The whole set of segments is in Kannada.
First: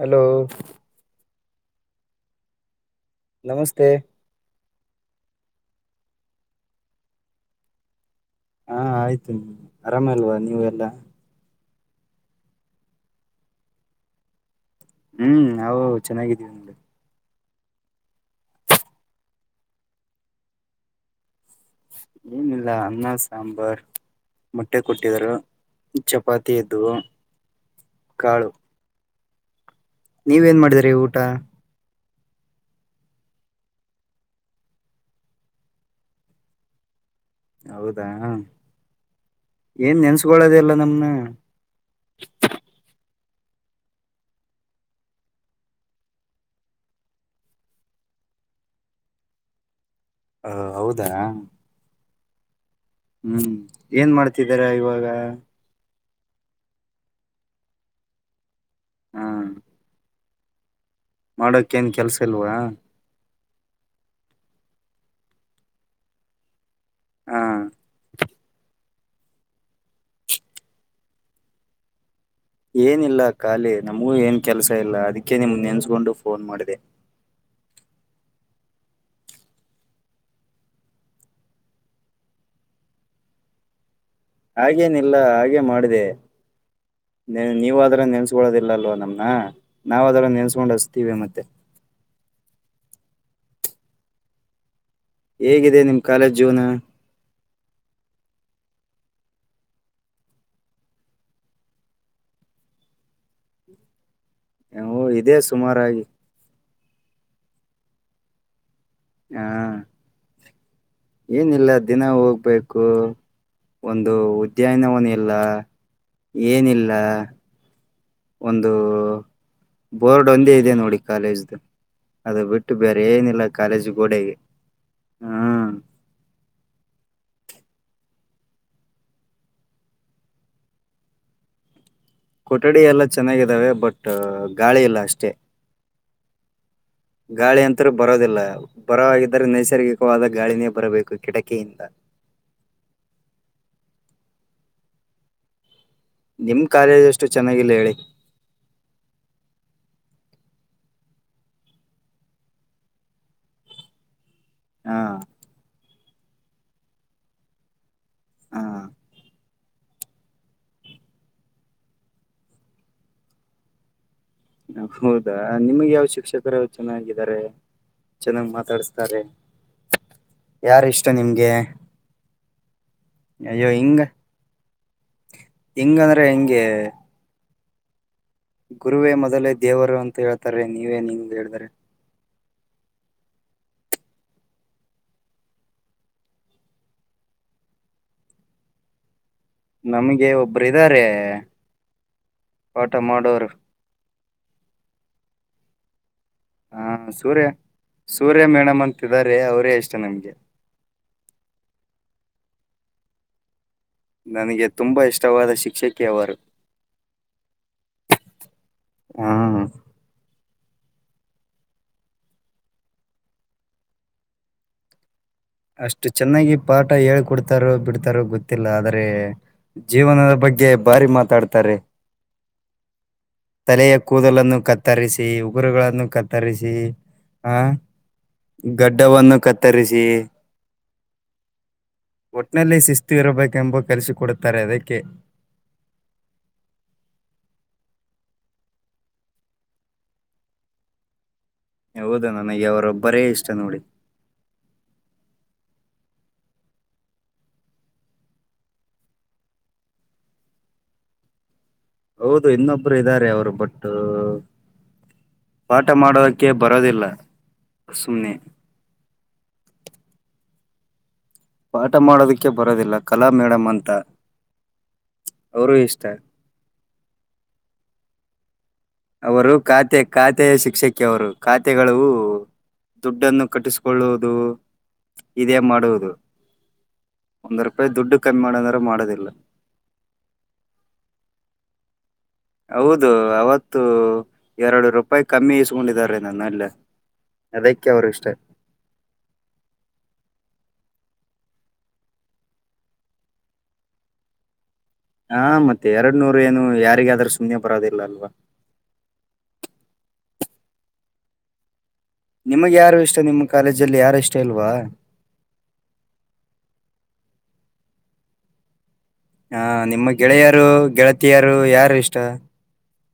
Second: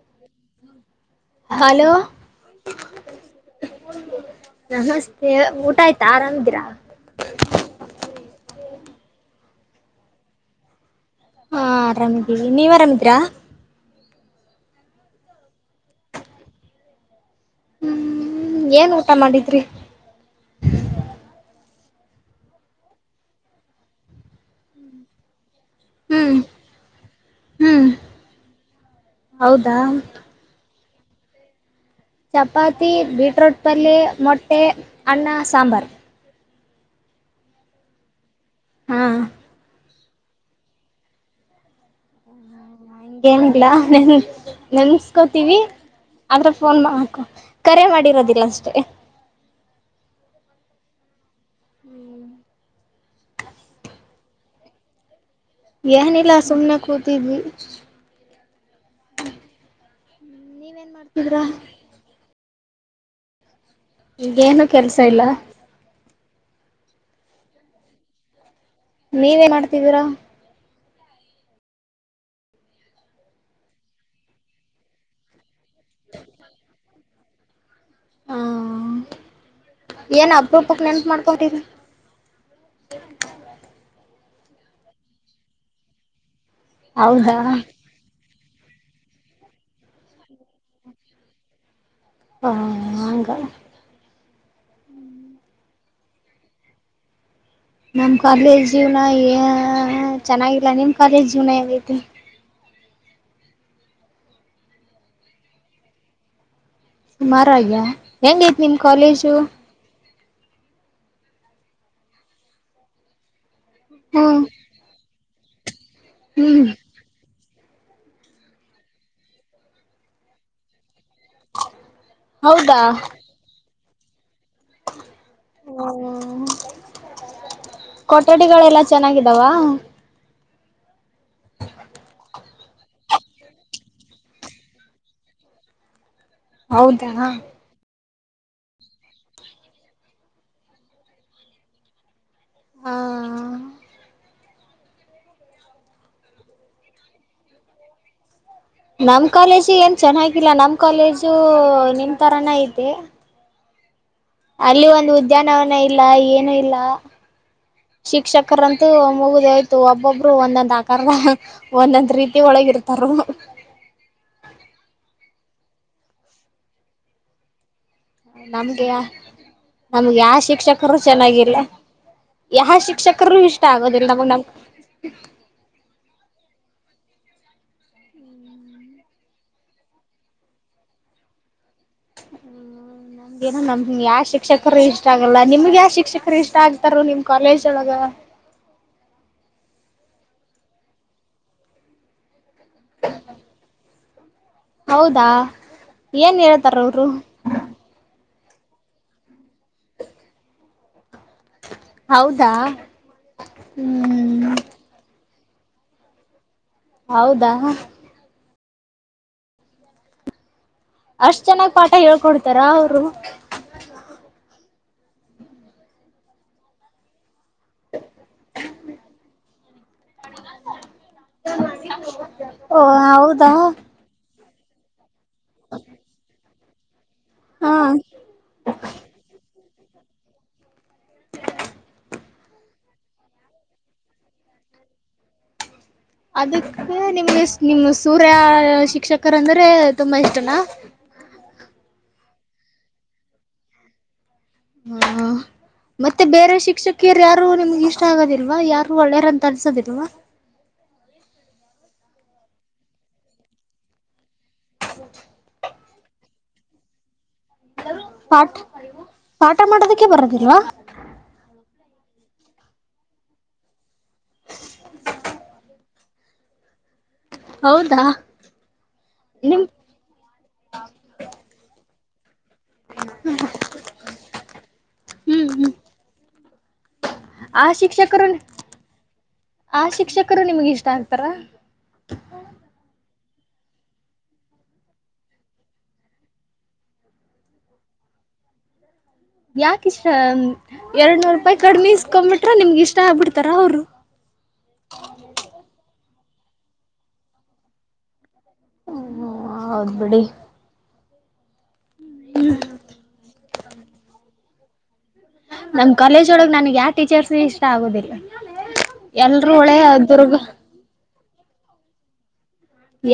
ಹಲೋ ಹಲೋ ನಮಸ್ತೆ ನಮಸ್ತೆ ಊಟ ಆಯ್ತಾ ಆರಾಮ್ದಿರಾ ಹಾ ಆಯ್ತು ಆರಾಮ ಅಲ್ವಾ ನೀವು ಎಲ್ಲಾ ಹಾ ಆರಾಮಿದೀವಿ ನೀವ್ ಆರಾಮಿದರಾ ಹ್ಮ್ ನಾವು ಚೆನ್ನಾಗಿದೀವಿ ಹ್ಮ್ ಏನ್ ಊಟ ಮಾಡಿದ್ರಿ ಏನಿಲ್ಲ ಅನ್ನ ಸಾಂಬಾರ್ ಮೊಟ್ಟೆ ಕೊಟ್ಟಿದರು ಹ್ಮ್ ಚಪಾತಿ ಇದ್ದವು ಹ್ಮ್ ಕಾಳು ಹೌದಾ ನೀವೇನ ಮಾಡಿದ್ರಿ ಊಟ ಚಪಾತಿ ಬೀಟ್ರೊಟ್ ಪಲ್ಲೇ ಮೊಟ್ಟೆ ಅನ್ನ ಸಾಂಬಾರ ಹೌದಾ ಹಾ ಏನ್ ನೆನ್ಸಗೂಳ್ಳದೆ ಇಲ್ಲ ನಮ್ಮನಾ [inaudible] ಏನ್ನಿಲಾ ನೆನ್ ನೆನ್ಸ್ಕೋತೀವಿ ಆದ್ರ ಫೋನ್ ಮಾಡಕು ಕರೆ ಮಾಡಿರೋದಿಲ್ಲ ಅಷ್ಟೇ ಹ ಹೌದಾ ಹ್ಮ್ ಹ್ಮ್ ಏನ್ ಮಾಡ್ತಿದಿರ ಇವಾಗ ಏನಿಲ್ಲ ಸುಮ್ಮ್ನೆ ಕೂತಿದ್ವಿ ಹಾ ನೀವ ಏನ್ ಮಾಡ್ತೀ ಮಾಡೋಕ ಏನ್ ಕೆಲ್ಸ ಇಲ್ವಾ ಈಗೇನು ಕೆಲ್ಸ ಇಲ್ಲ ಹಾ ನೀವೇನ್ ಮಾಡ್ತಿದ್ದೀರಾ ಏನಿಲ್ಲ ಖಾಲಿ ನಮಗೂ ಏನ್ ಕೆಲಸ ಇಲ್ಲ ಅದಕ್ಕೆ ನಿಮ್ ನೆನ್ಸ್ಕೊಂಡು ಫೋನ್ ಮಾಡಿದೆ ಹಾ ಏನ್ ಅಪರೂಪಕ್ ನೆನ್ಪ ಮಾಡ್ಕೊಂಟಿದಿ ಹಾಗೇನಿಲ್ಲ ಹಾಗೆ ಮಾಡಿದೆ ಹೌದಾ ನೀವ ಹ ಅದರ ನೆನ್ಸ್ಕೊಳ್ಳೋದಿಲ್ಲ ಅಲ್ವ ನಮ್ಮನ ನಾವ ಅದರು ನೆನ್ಸ್ಕೊಂಡ ಹಚ್ಚತ್ತೀವಿ ಮತ್ತೆ ಹಾ ಹಂಗ ಹೇಗಿದೆ ನಿಮ್ ಕಾಲೇಜ್ ಜೀವನ ನಮ್ಮ್ ಕಾಲೇಜ್ ಜೀವನ ಎ ಚೆನ್ನಾಗಿಲ್ಲ ನಿಮ್ ಕಾಲೇಜ್ ಜೀವನ ಏಗೈತೆ ಹ್ಮ್ ಇದೇ ಸುಮಾರಾಗಿ ಸುಮಾರಾಗ್ಯ ಹೆಂಗೈತಿ ನಿಮ್ಮ ಕಾಲೇಜ್ ಹಾ ಏನಿಲ್ಲ ದಿನ ಹೋಗ್ಬೇಕು ಒಂದು ಹ್ಮ್ ಉದ್ಯಾನವನ ಇಿಲ್ಲ ಹ್ಮ್ ಏನಿಲ್ಲ ಒಂದು ಬೋರ್ಡ್ ಒಂದೇ ಇದೆ ನೋಡಿ ಕಾಲೇಜ ಅದು ಬಿಟ್ಟು ಹೌದಾ ಬೇರೆ ಏನಿಲ್ಲ ಕಾಲೇಜ್ ಗೋಡೆಗೆ ಹ ಹ್ಮ ಕೊಠಡಿಗಳೆಲ್ಲಾ ಚೆನ್ನಾಗಿದ್ದಾವ [inaudible] ಕೊಠಡಿ ಎಲ್ಲ ಚೆನ್ನಾಗಿದ್ದಾವೆ ಬಟ್ ಗಾಳಿ ಇಲ್ಲ ಅಷ್ಟೇ ಹೌದಾ ಹಾ ಗಾಳಿ ಅಂತ ರ ಬರೋದಿಲ್ಲ ಬರವಾಗಿದ್ದರೆ ನೈಸರ್ಗಿಕವಾದ ಗಾಳಿನೇ ಬರಬೇಕು ಕಿಟಕಿಯಿಂದ ಹ ನಿಮ್ ಕಾರ್ಯದ ಅಷ್ಟು ಚೆನ್ನಾಗಿಲ್ಲ ಹೇಳಿ ನಮ್ ಕಾಲೇಜು ಏನ್ ಚೆನ್ನಾಗಿಲ್ಲ ನಮ್ ಕಾಲೇಜು ನಿಮ್ ತರಾನ ಇದೆ ಅಲ್ಲಿ ಹಾ ಒಂದು ಉದ್ಯಾನವನ ಇಲ್ಲ ಏನು ಇಲ್ಲ ಹಾ ಶಿಕ್ಷಕರಂತೂ ಮುಗುದು ಒಬ್ಬೊಬ್ರು ಒಂದೊಂದ್ ಆಕಾರದ ಒಂದೊಂದ್ ರೀತಿ ಒಳಗಿ ಇರ್ತಾರ ಹೌದಾ ನಿಮಗೆ ಯಾವ್ ಶಿಕ್ಷಕರ ಚೆನ್ನಾಗಿದ್ದಾರೆ ಚೆನ್ನಾಗ್ ನಮ್ಗೆ ಮಾತಾಡಸ್ತಾರೆ ನಮ್ಗೆ ಯಾವ ಶಿಕ್ಷಕರು ಚೆನ್ನಾಗಿಲ್ಲ ಯ ಶಿಕ್ಷಕರ ಇಷ್ಟ ಅಯ್ಯೋ ಆಗೋದಿಲ್ಲ ನ ನಮ ಹೆಂಗಂದ್ರೆ ಹೆಿಂಗೆ ಗುರುವೇ ಮೊದಲೇ ದೇವರು ಅಂತ ಹೇಳ್ತಾರೆ ನೀವೇ ನಿ ಹೇಳ್ರರೆ ನಮ್ಗೇನ ನಮ್ ಯಾವ ಶಿಕ್ಷಕರು ಇಷ್ಟ ಆಗಲ್ಲ ನಿಮ್ಗೆ ಯಾವ ಶಿಕ್ಷಕರು ಇಷ್ಟ ಆಗ್ತಾರ ನಿಮ್ ಕಾಲೇಜ್ ಒಳಗ ನಮ್ಗೆ ಒಬ್ಬರು ಇದ್ದಾರೆ ಪಠ ಮಾಡೋರು ಹೌದಾ ಏನಿರುತ್ತ ಹಾ ಸೂರ್ಯ ಸೂರ್ಯ ಮೇಡಮ್ ಅಂತಾರೆ ಅವರೇ ಇಷ್ಟ ನಮ್ಗೆ ಹೌದಾ ಹ್ಮ್ ನನಗೆ ತುಂಬಾ ಇಷ್ಟವಾದ ಶಿಕ್ಷಕಿಯವರು ಹೌದಾ ಹಾ ಅಷ್ಟ ಚೆನ್ನಾಗ್ ಪಾಠ ಹೇಳ್ಕೊಡ್ತಾರ ಅವರು ಅಷ್ಟು ಚೆನ್ನಾಗಿ ಪಾಠ ಹೇಳ್ಕೊಡ್ತಾರೋ ಬಿಡ್ತಾರೋ ಗೊತ್ತಿಲ್ಲ ಆದ್ರೆ ಜೀವನದ ಬಗ್ಗೆ ಭಾರಿ ಮಾತಾಡ್ತಾರೆ ಓಹ ಹೌದಾ ತಲೆಯ ಕೂದಲನ್ನು ಕತ್ತರಿಸಿ ಉಗುರುಗಳನ್ನು ಕತ್ತರಿಸಿ ಹ ಹಾ ಗಡ್ಡವನ್ನು ಕತ್ತರಿಸಿ [inaudible] ಒಟ್ ನಲ್ಲಿ ಶಿಸ್ತು ಇರಬೇಕೆಂಬ ಕಲಿಸಿಕ ಕೊಡುತ್ತಾರೆ ಅದಕ್ಕೆ ಅದಕ್ಕೆ ನಿಮ್ಗೆ ನಿಮ್ ಸೂರ್ಯ ಶಿಕ್ಷಕರಂದ್ರೆ ತುಂಬಾ ಇಷ್ಟನಾ ಹೌದಾ ನನಗೆ ಅವರೊಬ್ಬರೇ ಇಷ್ಟ ನೋಡಿ ಹ ಮತ್ತೆ ಬೇರೆ ಶಿಕ್ಷಕಿಯರು ಯಾರು ನಿಮ್ಗೆ ಇಷ್ಟ ಆಗೋದಿಲ್ವಾ ಯಾರು ಒಳ್ಳೇರಂತ ಅನ್ಸೋದಿಲ್ವಾ ಹೌದು ಇನ್ನೊಬ್ಬರು ಇದ್ದಾರೆ ಅವರು ಬಟ್ ಪಾಠ ಮಾಡೋದಕ್ಕೆ ಬರೋದಿಲ್ಲ ಸುಮ್ನೆ ಪಾಠ ಪಾಠ ಮಾಡದಕ್ಕೆ ಬರೋದಿಲ್ವಾ ಪಾಠ ಮಾಡೋದಕ್ಕೆ ಬರೋದಿಲ್ಲ ಕಲಾ ಮೇಡಮ್ ಅಂತ ಅವರೂ ಇಷ್ಟ ಹೌದಾ ಅವರು ನಿಮ್ ಖಾತೆ ಖಾತೆಯ ಶಿಕ್ಷಕಿ ಅವರು ಖಾತೆಗಳು ದುಡ್ಡನ್ನು ಕಟ್ಟಿಸ್ಕೊಳ್ಳುವುದು ಹ್ಮ್ ಇದೇ ಹ್ಮ್ ಮಾಡುವುದು ಒಂದ್ ಆ ರೂಪಾಯಿ ದುಡ್ಡು ಶಿಕ್ಷಕರು ಕಮ್ಮಿ ಮಾಡಂದ್ರೆ ಮಾಡೋದಿಲ್ಲ ಆ ಶಿಕ್ಷಕರು ನಿಮ್ಗೆ ಇಷ್ಟ ಆಗ್ತಾರಾ ಹೌದು ಅವತ್ತು ಎರಡು ರೂಪಾಯಿ ಕಮ್ಮಿ ಇಸ್ಕೊಂಡಿದಿದ್ದಾರೆ ನಾನು ಅಲ್ಲ ಅದಕ್ಕೆ ಅವ್ರು ಇಷ್ಟ ಯಾಕ ಇಷ್ಟ ಎರಡ್ ನೂರು ರೂಪಾಯಿ ಕಡಿಮೆ ಇಸ್ಕೊ್ಬಿಟ್ರ ನಿಮ್ಗೆ ಇಷ್ಟ ಆಗ್ಬಿಡ್ತಾರ ಅವ್ರು ಹಾ ಮತ್ತೆ ಎರಡ್ ನೂರ ಏನು ಯಾರಿಗಾದ್ರೂ ಸುಮ್ಮನೆ ಬರೋದಿಲ್ಲ ಅಲ್ವಾ ಹ್ಮ ಹೌದ್ ಬಿಡಿ ನಿಮಗ್ ಯಾರು ಇಷ್ಟ ನಿಮ್ಮ್ ಕಾಲೇಜಲ್ಲಿ ಯಾರು ಇಷ್ಟ ಇಲ್ವಾ ನಮ್ ಕಾಲೇಜ್ ಒಳಗ್ ನನ್ಗ್ ಯಾವ ಟೀಚರ್ಸ್ ಇಷ್ಟ ಆಗೋುದಿಲ್ಲ ಹಾ ನಿಮ್ಮ ಗೆಳೆಯರು ಗೆಳ ಯಾರ ಯಾರ ಇಷ್ಟ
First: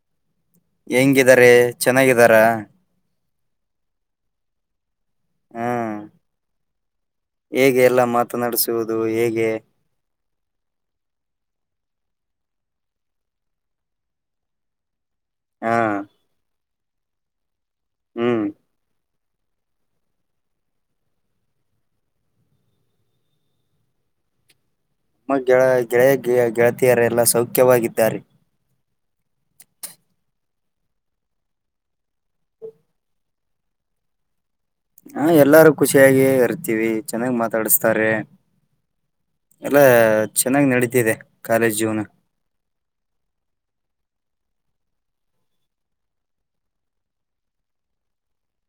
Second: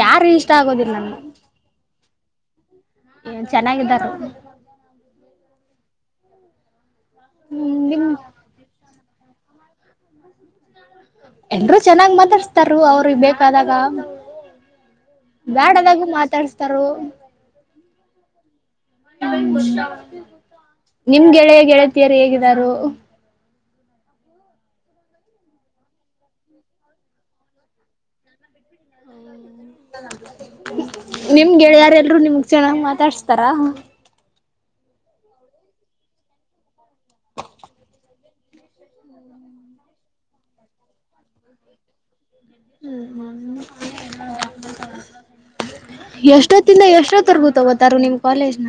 ಯಾರು ಇಷ್ಟ ಆಗೋದಿಲ್ಲ ಹೆಂಗಾರೆ ಚೆನ್ನಾಗಿದಾರಾ ಏ ಚೆನ್ನಾಗಿದ್ದಾರ ಹಾ ಹ್ಮ್ ಹೇಗೆ ಎಲ್ಲ ನಿಮ್ ಮಾತನಾಡಸುವುದು ಹೇಗೆ ಎಲ್ರು ಚೆನ್ನಾಗ್ ಮಾತಾಡ್ಸ್ತಾರ ಅವ್ರಿಗೆ ಬೇಕಾದಾಗ ಹಾ ಬ್ಯಾಡದಾಗು ಮಾತಾಡ್ಸ್ತಾರ ಹ್ಮ್ ನಿಮ್ ಗೆಳೆಯ ಗೆಳತಿಯಾರ ಹೇಗಾರು ಗೆಳ ಗೆಳೆಯ ಗೆಳತಿಯರೆ ಎಲ್ಲಾ ಸೌಖ್ಯವಾಗಿದ್ದಾರೆ ನಿಮ್ ಗೆಳೆಯಾರೆ ಎಲ್ಲರು ನಿಮ್ಗ್ ಚೆನ್ನಾಗ್ ಮಾತಾಡ್ಸ್ತಾರಾ ಹ ಎಲ್ಲಾರು ಖುಷಿಯಾಗಿ ಇರ್ತೀವಿ ಚೆನ್ನಾಗ್ ಮಾತಾಡಸ್ತಾರೆ ಎಲ್ಲ ಚೆನ್ನಾಗಿ್ ನಡತಿದೆ ಕಾಲೇಜ್ ಜೀವನ [inaudible] ಎಷ್ಟೊತ್ತಿಂದ ಎಷ್ಟೊತ್ತವರ್ಗೂ ತಗೋತಾರು ನಿಮ್ ಕಾಲೇಜ್ನ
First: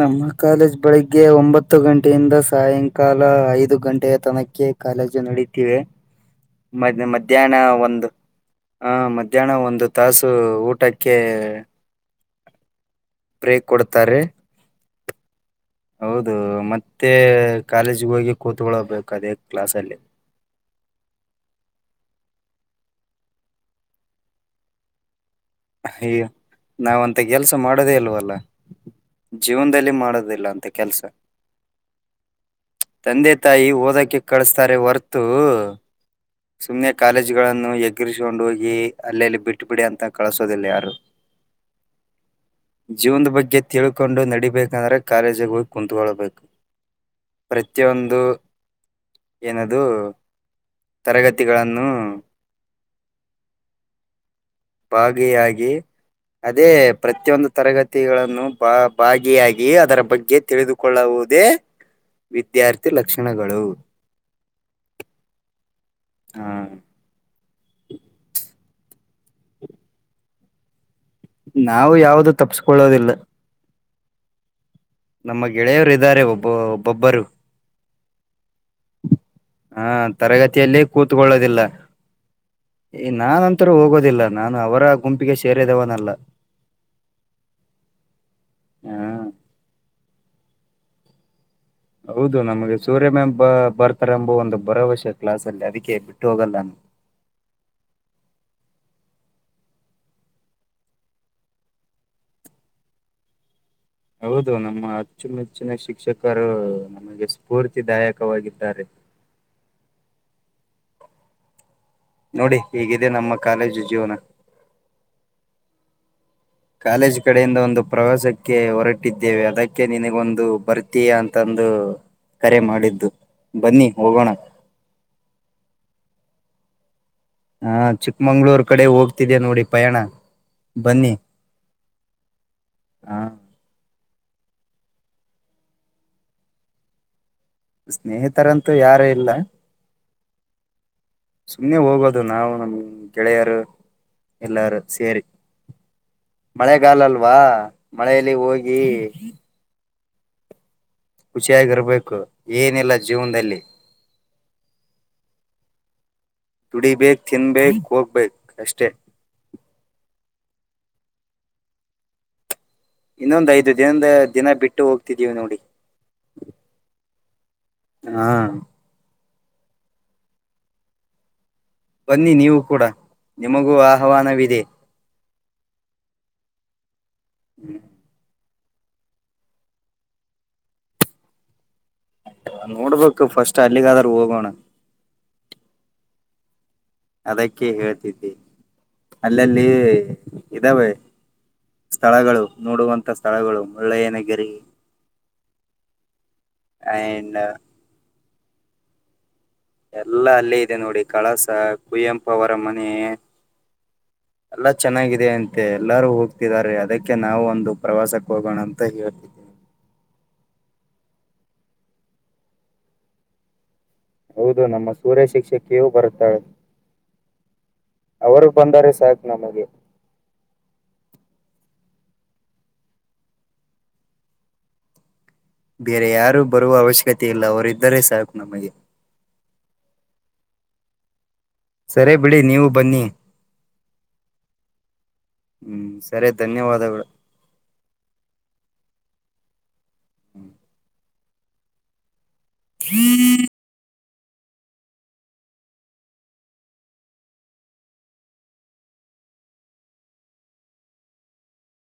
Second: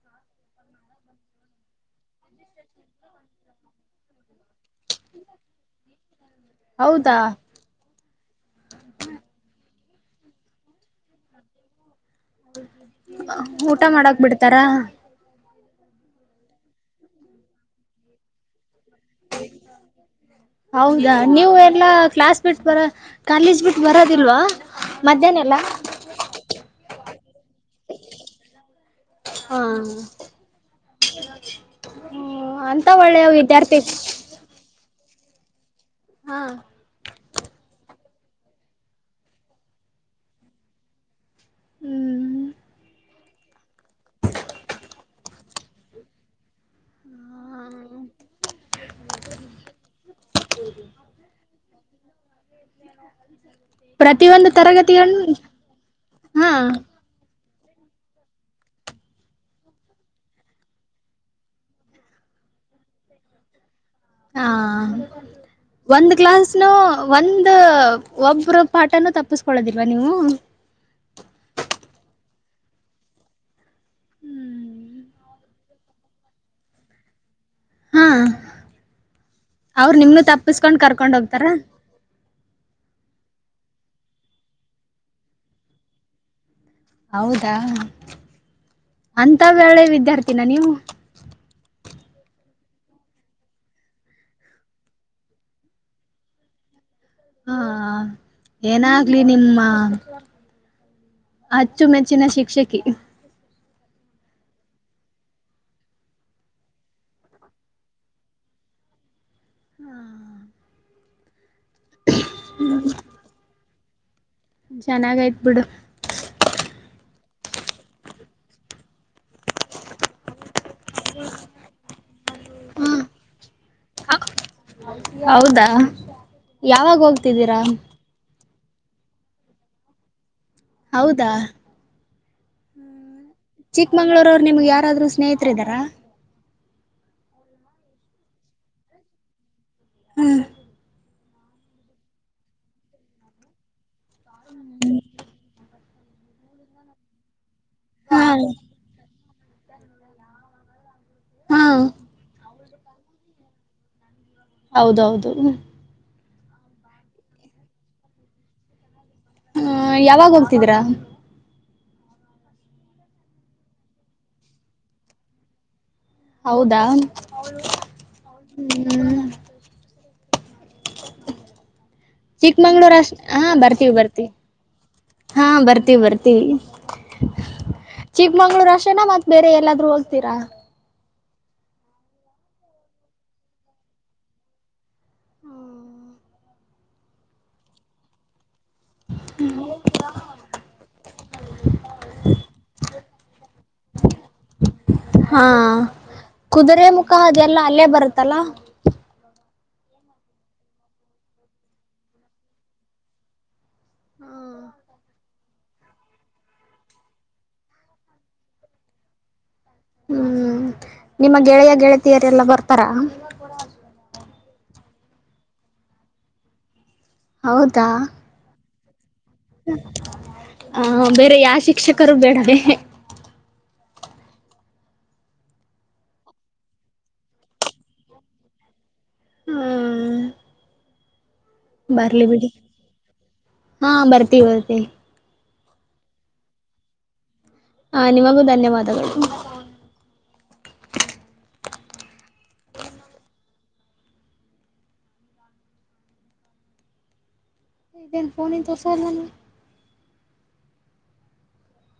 ನಮ್ಮ ಕಾಲೇಜ್ ಬೆಳಗ್ಗೆ ಒಂಬತ್ತು ಗಂಟೆಯಿಂದ ಸಾಯಂಕಾಲ ಐದು ಗಂಟೆಯ ತನಕ್ಕೆ ಕಾಲೇಜು ನಡೀತಿವಿ ಮ ಹೌದಾ ಮಧ್ಯಾಹ್ನ ಒಂದು ಹ ಮಧ್ಯಾಹ್ನ ಒಂದು ತಾಸು ಊಟಕ್ಕೆ ಬ್ರೇಕ್ ಊಟ ಕೊಡ್ತಾರೆ ಮಾಡಕ್ ಬಿಡ್ತಾರ ಹೌದು ಮತ್ತೆ ಕಾಲೇಜ್ಿಗೆ ಹೋಗಿ ಕೂತ್ಕೊಳ್ಳಬೇಕು ಅದೇ ಕ್ಲಾಸಲ್ಲಿ ಹೌದಾ ನೀವು ಎಲ್ಲ ಕ್ಲಾಸ್ ಮೀಟ್ಸ್ ಬರ ಕಾಲೇಜ್ ಬಿಟ್ಟು ಬರೋದಿಲ್ವಾ ಮಧ್ಯಾಹ್ನ ಎಲ್ಲಾ ಅಯ್ಯ ನಾವಂತ ಕೆಲ್ಸ ಮಾಡೋದೇ ಅಲ್ವಲ್ಲ ಜೀವನದಲ್ಲಿ ಹ ಮಾಡದಿಲ್ಲ ಅಂತ ಕೆಲ್ಸ ಹ್ಮ್ ಅಂತ ಒಳ್ಳೆಯ ತಂದೆ ತಾಯಿ ವಿದ್ಯಾರ್ಥಿ ಓದಕ್ಕೆ ಕಳಿಸಸ್ತಾರೆ ಹೊರ್ತು ಹಾ ಸುಮ್ನೆ ಕಾಲೇಜ್ ಗಳನ್ನು ಎಗರಿಸಕೊಂಡು ಹೋಗಿ ಅಲ್ಲಲ್ಲಿ ಬಿಟ್ಟ ಬಿಿಡಿ ಅಂತ ಕಳಸೋದಿಲ್ಲ ಯಾರು ಹ್ಮ್ ಜೀವನದ ಬಗ್ಗೆ ತಿಳ್ಕೊಂಡು ನಡಿೀಬೇಕಂದ್ರೆ ಕಾಲೇಜಿಗೆ ಹೋಗಿ ಕುತ್ಕೊಳ್ಬೇಕು ಪ್ರತಿಯೊಂದು ಏನದು ತರಗತಿಗಳನ್ನು ಪ್ರತಿಯೊಂದು ತರಗತಿ ಭಾಗಿಯಾಗಿ ಹಾ ಅದೇ ಪ್ರತಿಯೊಂದು ತರಗತಿಗಳನ್ನು ಬ ಭಾಗಿಯಾಗಿ ಅದರ ಬಗ್ಗೆ ತಿಳಿದುಕೊಳ್ಳುವುದೇ ವಿದ್ಯಾರ್ಥಿ ಲಕ್ಷಣಗಳು ಹ ಒಂದು ಹಾ ಕ್ಲಾಸ್ನ ಒಂದು ಒಬ್ಬರ ಪಾಠನುೂ ತಪ್ಪಿಸ್ಕೊೊಳ್ಳದಿಲ್ವಾ ನೀವು ನಾವು ಯಾವ್ದ ತಪ್ಪಸ್ಕೊಳ್ಳೋದಿಲ್ಲ ನಮ್ಮ ಗೆಳೆಯರಿದ್ದಾರೆ ಒಬ್ಬೊಬ್ಬರು ಹಾ ಹಾ ಅವ್ರು ನಿಮ್ನು ತಪ್ಪಸ್ಕೊಂಡ್ ತರಗತಿಯಲ್ಲಿ ಕರ್ಕೊಂಡ್ ಹೋಗ್ತಾರ ಕೂತುಕೊಳ್ಳುವುದಿಲ್ಲ ನಾನಂತೂ ಹೋಗುವುದಿಲ್ಲ ನಾನು ಅವರ ಗುಂಪಿಗೆ ಸೇರುವುದನಲ್ಲ ಹೌದಾ ಹಾ ಅಂತ ಒಳ್ಳೆ ವಿದ್ಯಾರ್ಥಿ ನೀವು ಹೌದು ನಮಗೆ ಸೂರ್ಯ ಮ್ಯಾಮ್ ಬ ಬರ್ತಾರೆ ಎಂಬ ಒಂದು ಭರವಸೆ ಕ್ಲಾಸ್ ಅಲ್ಲಿ ಅದಕ್ಕೆ ಬಿಟ್ಟು ಹೋಗಲ್ಲ ಹಾ ಏನಾಗ್ಲಿ ನಿಮ್ಮ ಅಚ್ಚುಮೆಚ್ಚಿನ ಶಿಕ್ಷಕಿ ಹೌದು ನಮ್ಮ ಅಚ್ಚುಮೆಚ್ಚಿನ ಶಿಕ್ಷಕರು ನಮಗೆ ಸ್ಫೂರ್ತಿದಾಯಕವಾಗಿದ್ದಾ ಹಾ ನೋಡಿ ಹೇಗಿದೆ ನಮ್ಮ ಕಾಲೇಜು ಜೀವನ ಚೆನ್ನಾಗ ಐತಿ ಬಿಡು ಕಾಲೇಜ್ ಕಡೆಯಿಂದ ಒಂದು ಪ್ರವಾಸಕ್ಕೆ ಹೊರಟಿದ್ದೇವೆ ಅದಕ್ಕೆ ನಿನಗೊಂದು ಬರ್ತೀಯ ಅಂತಂದು ಕರೆ ಮಾಡಿದ್ದು ಬನ್ನಿ ಹೋಗೋಣ ಹೌದಾ ಯಾವಾಗ ಹೋಗ್ತೀರಾ ಚಿಕ್ಕಮಂಗಳೂರು ಕಡೆ ಹೋಗ್ತಾ ಇದೆ ನೋಡಿ ಪಯಣ ಬನ್ನಿ ಹೌದಾ ಆ ಚಿಕ್ಕಮಂಗಳೂರಾರು ಯಾರು ನಿಮಗೆ ಸ್ನೇಹಿತದ್ದಾರಾ ಲ್ಲ ಸ್ನೇಹಿತರಂತೆ ಯಾರು ಇಲ್ಲ ಹ್ಮ್ ಸುಮ್ನೆ ಹೋಗಿ ಬರುವುದು ನಾವು ನಮ್ ಗೆಳೆಯರು ಎಲ್ಲರೂ ಸೇರಿ ಮಳೆಗಾಲ ಅಲ್ವಾ ಹಾ ಮಳೆಯಲ್ಲಿ ಹೋಗಿ ಹ್ಮ ಹಾ ಖುಷಿಯಾಗಿರಬೇಕು ಏನಿಲ್ಲ ಜೀವನದಲ್ಲಿ ಹೌದೌದು ಕುಡಿಬೇಕ್ ತಿನ್ನಬೇಕು ಹೋಗ್ಬೇಕು ಅಷ್ಟೇ ಹ ಯಾವಾಗ ಹೋಗ್ತಿದ್ದೀರಾ ಇನ್ನೊಂದು ಐದು ದಿನ ಬಿಟ್ಟು ಹೋಗ್ತಿದೀವಿ ನೋಡಿ ಹೌದಾ ಹ್ಮ ಹಾ ಬನ್ನಿ ನೀವು ಕೂಡ ಚಿಕ್ಕಮಂಗಳೂರು ಅಷ್ಟೇನಾ ನಿಮಗೂ ಬರ್ತೀನಿ ಬರ್ತೀವಿ ಆಹ್ವಾನವಿದೆ ಹಾ ಬರ್ತೀವಿ ಬರ್ತೀವಿ ಚಿಕ್ಕಮಂಗಳೂರು ಅಷ್ಟೇನಾ ಮತ್ತೆ ಬೇರೆ ಎಲ್ಲಾದ್ರೂ ಹೋಗ್ತೀರಾ ನೋಡಬೇಕು ಫಸ್ಟು ಅಲ್ಲಿಗಾದರೂ ಹೋಗೋಣ ಅದಕ್ಕೆ ಹೇಳ್ತಿದ್ದಿ ಸ್ಥಳಗಳು ಅಲ್ಲಲ್ಲೇ ಇದ್ದಾವೆ ನೋಡುವಂತ ಸ್ಥಳಗಳು ಮುಳ್ಳಯ್ಯನಗಿರಿ ಹಾ ಅಂಡ್ ಕುದುರೆಮುಖದಲ್ಲಿ ಬರುತ್ತದೆ ಎಲ್ಲಾ ಅಲ್ಲೇ ಇದೆ ನೋಡಿ ಕಳಸ ಕುವೆಂಪ ಅವರ ಮನೆ ಎಲ್ಲ ಚೆನ್ನಾಗಿದೆ ಅಂತೆ ಎಲ್ಲಾರೂ ಹೋಗ್ತಿದಿದ್ದಾರೆ ಅದಕ್ಕೆ ನಾವು ಒಂದು ಪ್ರವಾಸಕ್ಕೆ ಹೋಗೋಣ ಅಂತ ಹೇಳ್ತಿದ್ದವಿ ಹ್ಮ್ ನಿಮ್ಮ ಗೆಳೆಯ ಗೆಳತಿಯರು ಎಲ್ಲರೂ ಬರ್ತಾರಾ ಹೌದು ನಮ್ಮ ಸೂರ್ಯ ಶಿಕ್ಷಕಿಯೂ ಬರುತ್ತಾಳೆ ಹೌದಾ ಅವರು ಬಂದರೆ ಸಾಕು ನಮಗೆ ಹ ಬೇರೆ ಯಾರ್ ಶಿಕ್ಷಕರು ಬೇಡವೇ ಬೇರೆ ಯಾರೂ ಬರೋದು ಅವಶ್ಯಕತೆ ಇಲ್ಲ ಅವರು ಒಬ್ಬರೇ ಇದ್ರೆ ಸಾಕು ನಮಗೆ ಹ್ಮ ಸರಿ ಬಿಡಿ ನೀವು ಬನ್ನಿ ಹಾ ಬರ್ತೀವಿ ಬರ್ತೀವಿ ಹ್ಮ್ ಸರಿ ಧನ್ಯವಾದಗಳು ಹಾ ನಿಮಗೂ ಧನ್ಯವಾದಗಳು ಹ್ಮ್ [inaudible] ಹ್ಮ್ [unintelligible] ಇದೇನ ಫೊನೆನ್ ತೋರ್ಸವಲ್ದಲ್ಲ [inaudible]